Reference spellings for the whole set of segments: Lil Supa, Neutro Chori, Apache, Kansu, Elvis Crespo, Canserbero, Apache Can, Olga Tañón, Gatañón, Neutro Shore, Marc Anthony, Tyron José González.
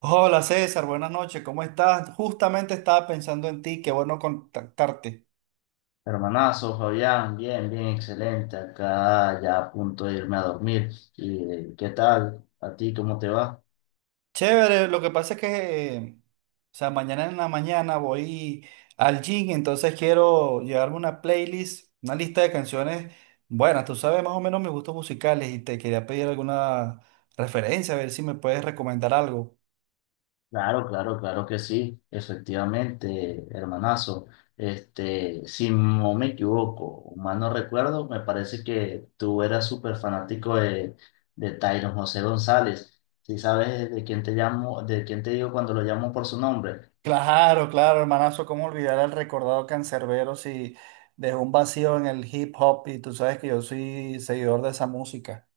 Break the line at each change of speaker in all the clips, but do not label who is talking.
Hola César, buenas noches, ¿cómo estás? Justamente estaba pensando en ti, qué bueno contactarte.
Hermanazo, Fabián, bien, bien, excelente. Acá ya a punto de irme a dormir. ¿Y qué tal? ¿A ti cómo te va?
Chévere, lo que pasa es que, o sea, mañana en la mañana voy al gym, entonces quiero llevarme una playlist, una lista de canciones. Bueno, tú sabes más o menos mis gustos musicales y te quería pedir alguna referencia, a ver si me puedes recomendar algo.
Claro, claro, claro que sí, efectivamente, hermanazo. Este, si no me equivoco, o mal no recuerdo, me parece que tú eras súper fanático de Tyron José González. ¿Si sabes de quién te llamo, de quién te digo cuando lo llamo por su nombre?
Claro, claro, hermanazo, cómo olvidar al recordado cancerbero si dejó un vacío en el hip hop y tú sabes que yo soy seguidor de esa música.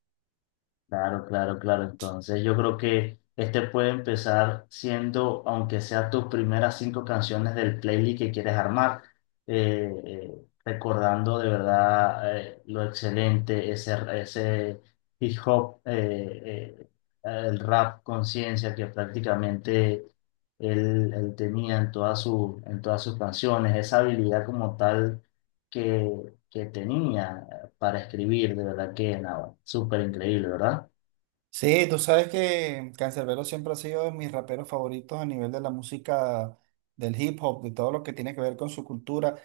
Claro, claro, claro. Entonces yo creo que este puede empezar siendo, aunque sea tus primeras cinco canciones del playlist que quieres armar, recordando de verdad lo excelente, ese hip hop, el rap conciencia que prácticamente él tenía en todas sus canciones, esa habilidad como tal que tenía para escribir, de verdad que nada, súper increíble, ¿verdad?
Sí, tú sabes que Canserbero siempre ha sido de mis raperos favoritos a nivel de la música, del hip hop, de todo lo que tiene que ver con su cultura.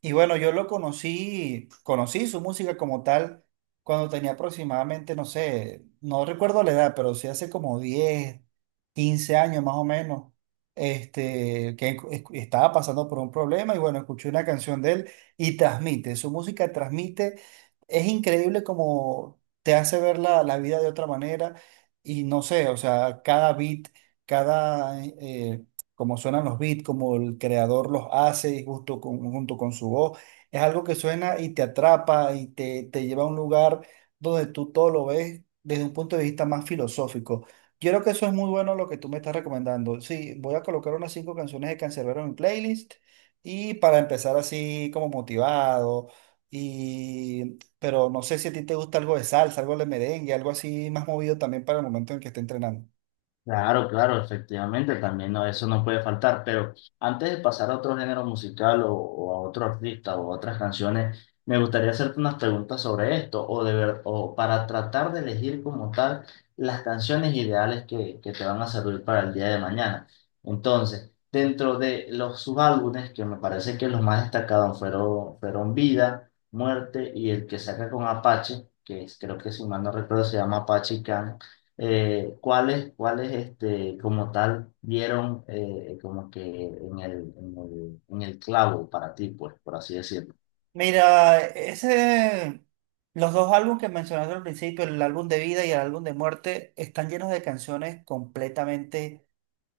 Y bueno, yo lo conocí, conocí su música como tal cuando tenía aproximadamente, no sé, no recuerdo la edad, pero sí hace como 10 15 años más o menos, este, estaba pasando por un problema y bueno, escuché una canción de él y transmite, su música transmite, es increíble como te hace ver la vida de otra manera y no sé, o sea, cada beat, cada... como suenan los beats, como el creador los hace y justo con, junto con su voz. Es algo que suena y te atrapa y te lleva a un lugar donde tú todo lo ves desde un punto de vista más filosófico. Yo creo que eso es muy bueno lo que tú me estás recomendando. Sí, voy a colocar unas 5 canciones de Canserbero en mi playlist y para empezar así como motivado. Y, pero no sé si a ti te gusta algo de salsa, algo de merengue, algo así más movido también para el momento en que esté entrenando.
Claro, claro, efectivamente, también no, eso no puede faltar, pero antes de pasar a otro género musical o a otro artista o a otras canciones, me gustaría hacerte unas preguntas sobre esto o para tratar de elegir como tal las canciones ideales que te van a servir para el día de mañana. Entonces, dentro de los subálbumes, que me parece que los más destacados fueron Vida, Muerte y el que saca con Apache, creo que si mal no recuerdo se llama Apache Can. Cuáles como tal dieron, como que en el clavo para ti, pues, por así decirlo.
Mira, ese, los dos álbumes que mencionaste al principio, el álbum de vida y el álbum de muerte, están llenos de canciones completamente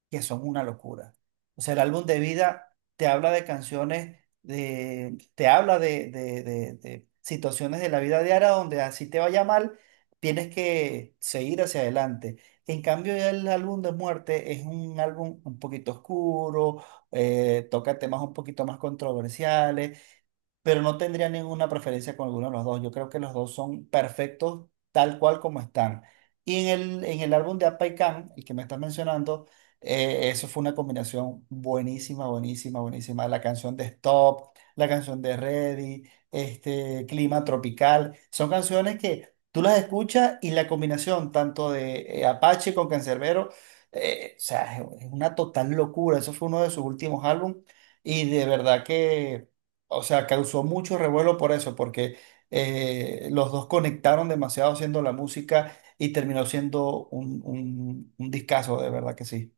que son una locura. O sea, el álbum de vida te habla de canciones, de, te habla de situaciones de la vida diaria donde así te vaya mal, tienes que seguir hacia adelante. En cambio, ya el álbum de muerte es un álbum un poquito oscuro, toca temas un poquito más controversiales pero no tendría ninguna preferencia con alguno de los dos. Yo creo que los dos son perfectos tal cual como están. Y en en el álbum de Apa y Can, el que me estás mencionando, eso fue una combinación buenísima, buenísima, buenísima. La canción de Stop, la canción de Ready, este, Clima Tropical, son canciones que tú las escuchas y la combinación tanto de Apache con Canserbero, o sea, es una total locura. Eso fue uno de sus últimos álbumes y de verdad que... O sea, causó mucho revuelo por eso, porque los dos conectaron demasiado haciendo la música y terminó siendo un discazo, de verdad que sí.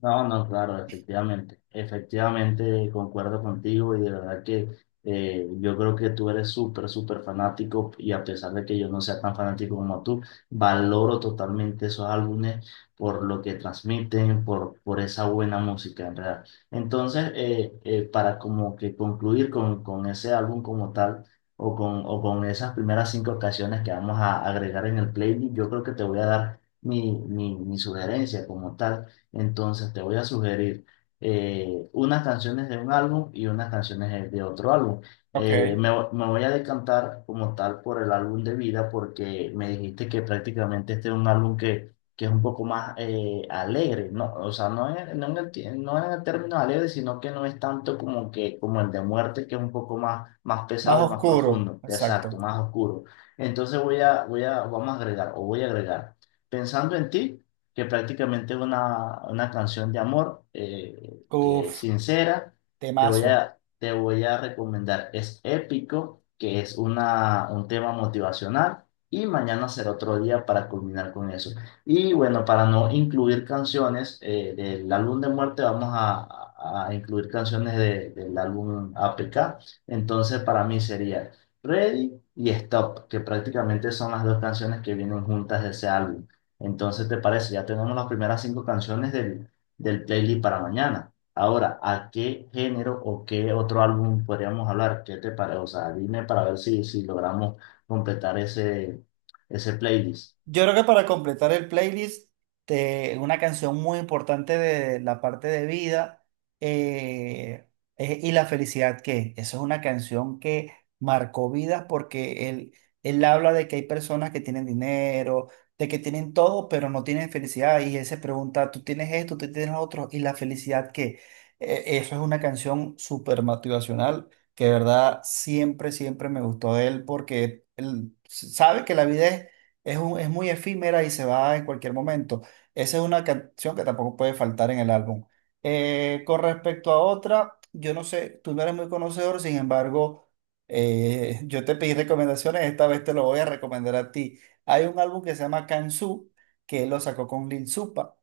No, no, claro, efectivamente, efectivamente concuerdo contigo y de verdad que, yo creo que tú eres súper, súper fanático y a pesar de que yo no sea tan fanático como tú, valoro totalmente esos álbumes por lo que transmiten, por esa buena música, en verdad. Entonces, para como que concluir con ese álbum como tal, o con esas primeras cinco canciones que vamos a agregar en el playlist, yo creo que te voy a dar mi sugerencia como tal. Entonces te voy a sugerir unas canciones de un álbum y unas canciones de otro álbum. Eh,
Ok.
me, vo- me voy a decantar como tal por el álbum de vida, porque me dijiste que prácticamente este es un álbum que es un poco más, alegre, ¿no? O sea, no en el término alegre, sino que no es tanto como, como el de muerte, que es un poco más
Más
pesado y más
oscuro,
profundo,
exacto.
exacto, más oscuro. Entonces vamos a agregar, o voy a agregar. Pensando en ti, que prácticamente es una canción de amor, que es
Uf,
sincera. Te voy
temazo.
a, te voy a recomendar Es Épico, que es un tema motivacional, y Mañana Será Otro Día para culminar con eso. Y bueno, para no incluir canciones del álbum de muerte, vamos a incluir canciones del álbum APK. Entonces, para mí sería Ready y Stop, que prácticamente son las dos canciones que vienen juntas de ese álbum. Entonces, ¿te parece? Ya tenemos las primeras cinco canciones del playlist para mañana. Ahora, ¿a qué género o qué otro álbum podríamos hablar? ¿Qué te parece? O sea, dime para ver si logramos completar ese playlist.
Yo creo que para completar el playlist, una canción muy importante de la parte de vida eh, es Y la felicidad que es. Esa es una canción que marcó vidas porque él habla de que hay personas que tienen dinero, de que tienen todo, pero no tienen felicidad. Y él se pregunta, tú tienes esto, tú tienes lo otro, ¿y la felicidad que Eso es una canción súper motivacional que de verdad siempre, siempre me gustó de él porque él sabe que la vida es muy efímera y se va en cualquier momento. Esa es una canción que tampoco puede faltar en el álbum. Con respecto a otra, yo no sé, tú no eres muy conocedor, sin embargo, yo te pedí recomendaciones, esta vez te lo voy a recomendar a ti. Hay un álbum que se llama Kansu, que lo sacó con Lil Supa,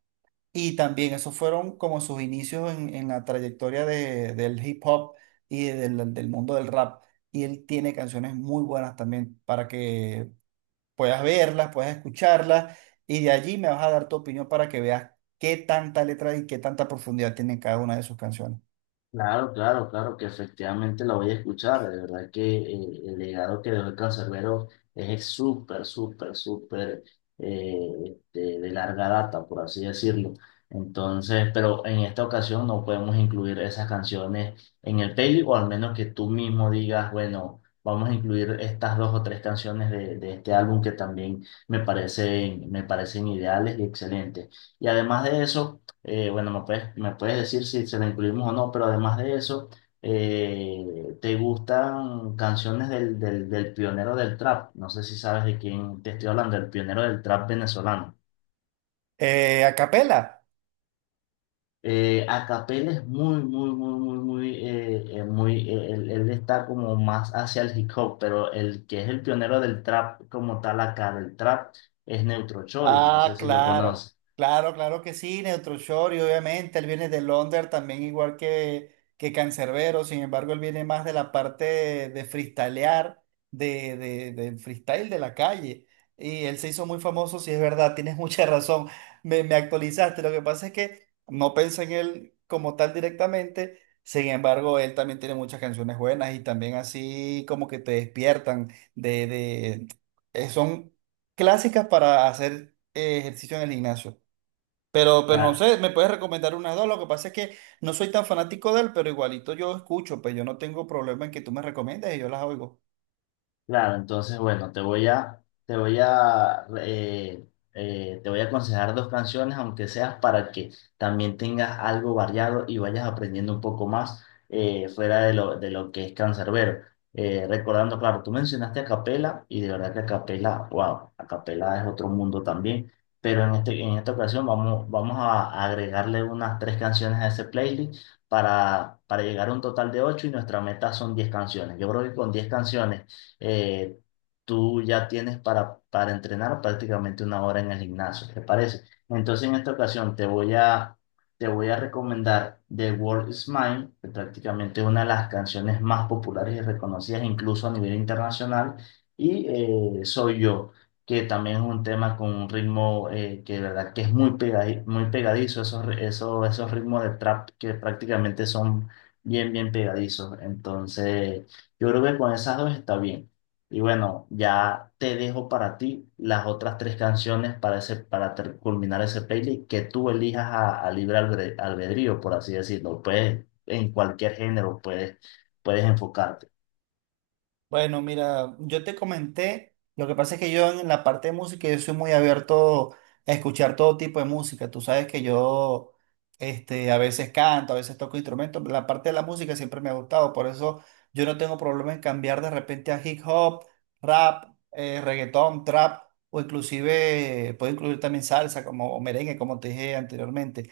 y también esos fueron como sus inicios en la trayectoria del hip hop y del, del mundo del rap. Y él tiene canciones muy buenas también para que puedas verlas, puedas escucharlas, y de allí me vas a dar tu opinión para que veas qué tanta letra y qué tanta profundidad tienen cada una de sus canciones.
Claro, claro, claro, que efectivamente la voy a escuchar. De verdad que, el legado que dejó el Canserbero es súper, súper, súper, de larga data, por así decirlo. Entonces, pero en esta ocasión no podemos incluir esas canciones en el playlist, o al menos que tú mismo digas, bueno, vamos a incluir estas dos o tres canciones de este álbum que también me parecen, ideales y excelentes. Y además de eso, bueno, me puedes decir si se la incluimos o no. Pero además de eso, ¿te gustan canciones del pionero del trap? No sé si sabes de quién te estoy hablando, el pionero del trap venezolano.
A capela.
Acapel es muy, muy, muy, muy, muy, muy, él está como más hacia el hip hop, pero el que es el pionero del trap como tal acá, del trap, es Neutro Chori, no
Ah,
sé si lo
claro,
conoces.
claro, claro que sí, Neutro Shore y obviamente él viene de Londres también igual que Canserbero, sin embargo él viene más de la parte de freestylear, del freestyle de la calle y él se hizo muy famoso. Sí es verdad, tienes mucha razón, me actualizaste, lo que pasa es que no pensé en él como tal directamente, sin embargo él también tiene muchas canciones buenas y también así como que te despiertan de son clásicas para hacer ejercicio en el gimnasio. Pero no sé, me puedes recomendar unas dos. Lo que pasa es que no soy tan fanático de él, pero igualito yo escucho, pues yo no tengo problema en que tú me recomiendes y yo las oigo.
Claro, entonces bueno, te voy a aconsejar dos canciones, aunque seas para que también tengas algo variado y vayas aprendiendo un poco más, fuera de lo que es Canserbero. Recordando, claro, tú mencionaste a Capela, y de verdad que a Capela, wow, a Capela es otro mundo también. Pero en esta ocasión vamos a agregarle unas tres canciones a ese playlist, para llegar a un total de ocho, y nuestra meta son 10 canciones. Yo creo que con 10 canciones, eh, tú ya tienes para entrenar prácticamente una hora en el gimnasio, ¿te parece? Entonces, en esta ocasión te voy a recomendar The World Is Mine, que prácticamente es una de las canciones más populares y reconocidas incluso a nivel internacional, y, Soy Yo, que también es un tema con un ritmo, que de verdad que es muy pegadizo. Esos, esos ritmos de trap que prácticamente son bien, bien pegadizos. Entonces, yo creo que con esas dos está bien. Y bueno, ya te dejo para ti las otras tres canciones para culminar ese playlist, que tú elijas a libre albedrío, por así decirlo. Puedes, en cualquier género puedes enfocarte.
Bueno, mira, yo te comenté, lo que pasa es que yo en la parte de música yo soy muy abierto a escuchar todo tipo de música. Tú sabes que yo este, a veces canto, a veces toco instrumentos. La parte de la música siempre me ha gustado, por eso yo no tengo problema en cambiar de repente a hip hop, rap, reggaetón, trap o inclusive puedo incluir también salsa como o merengue, como te dije anteriormente.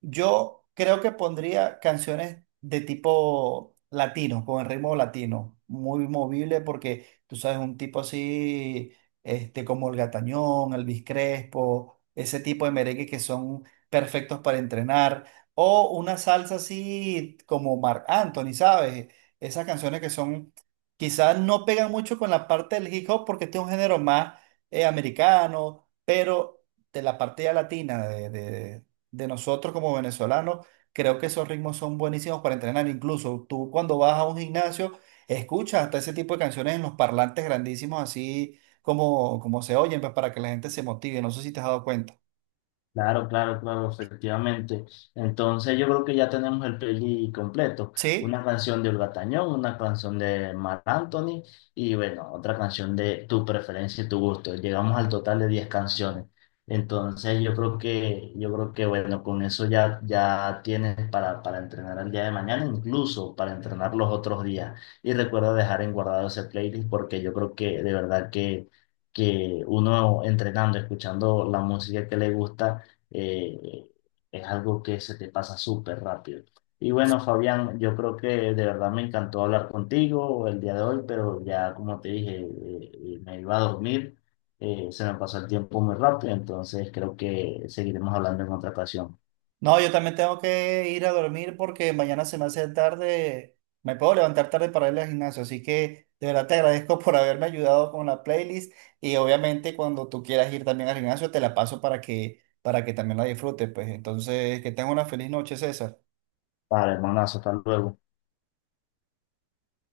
Yo creo que pondría canciones de tipo latino, con el ritmo latino, muy movible porque tú sabes, un tipo así, este, como el Gatañón, Elvis Crespo, ese tipo de merengue que son perfectos para entrenar, o una salsa así como Marc Anthony, ¿sabes? Esas canciones que son, quizás no pegan mucho con la parte del hip hop porque este es un género más americano, pero de la parte ya latina, de nosotros como venezolanos, creo que esos ritmos son buenísimos para entrenar. Incluso tú cuando vas a un gimnasio, escuchas hasta ese tipo de canciones en los parlantes grandísimos, así como, como se oyen, pues, para que la gente se motive. No sé si te has dado cuenta.
Claro, claro, claro, efectivamente. Entonces yo creo que ya tenemos el playlist completo.
Sí.
Una canción de Olga Tañón, una canción de Marc Anthony, y bueno, otra canción de tu preferencia y tu gusto. Llegamos al total de 10 canciones. Entonces yo creo que bueno, con eso ya, ya tienes para entrenar el día de mañana, incluso para entrenar los otros días. Y recuerda dejar en guardado ese playlist, porque yo creo que de verdad que uno entrenando, escuchando la música que le gusta, eh, es algo que se te pasa súper rápido. Y bueno, Fabián, yo creo que de verdad me encantó hablar contigo el día de hoy, pero ya como te dije, me iba a dormir, se me pasó el tiempo muy rápido, entonces creo que seguiremos hablando en otra ocasión.
No, yo también tengo que ir a dormir porque mañana se me hace tarde, me puedo levantar tarde para ir al gimnasio, así que de verdad te agradezco por haberme ayudado con la playlist y obviamente cuando tú quieras ir también al gimnasio te la paso para que también la disfrutes, pues entonces que tengas una feliz noche, César.
Vale, hermanazo, hasta luego.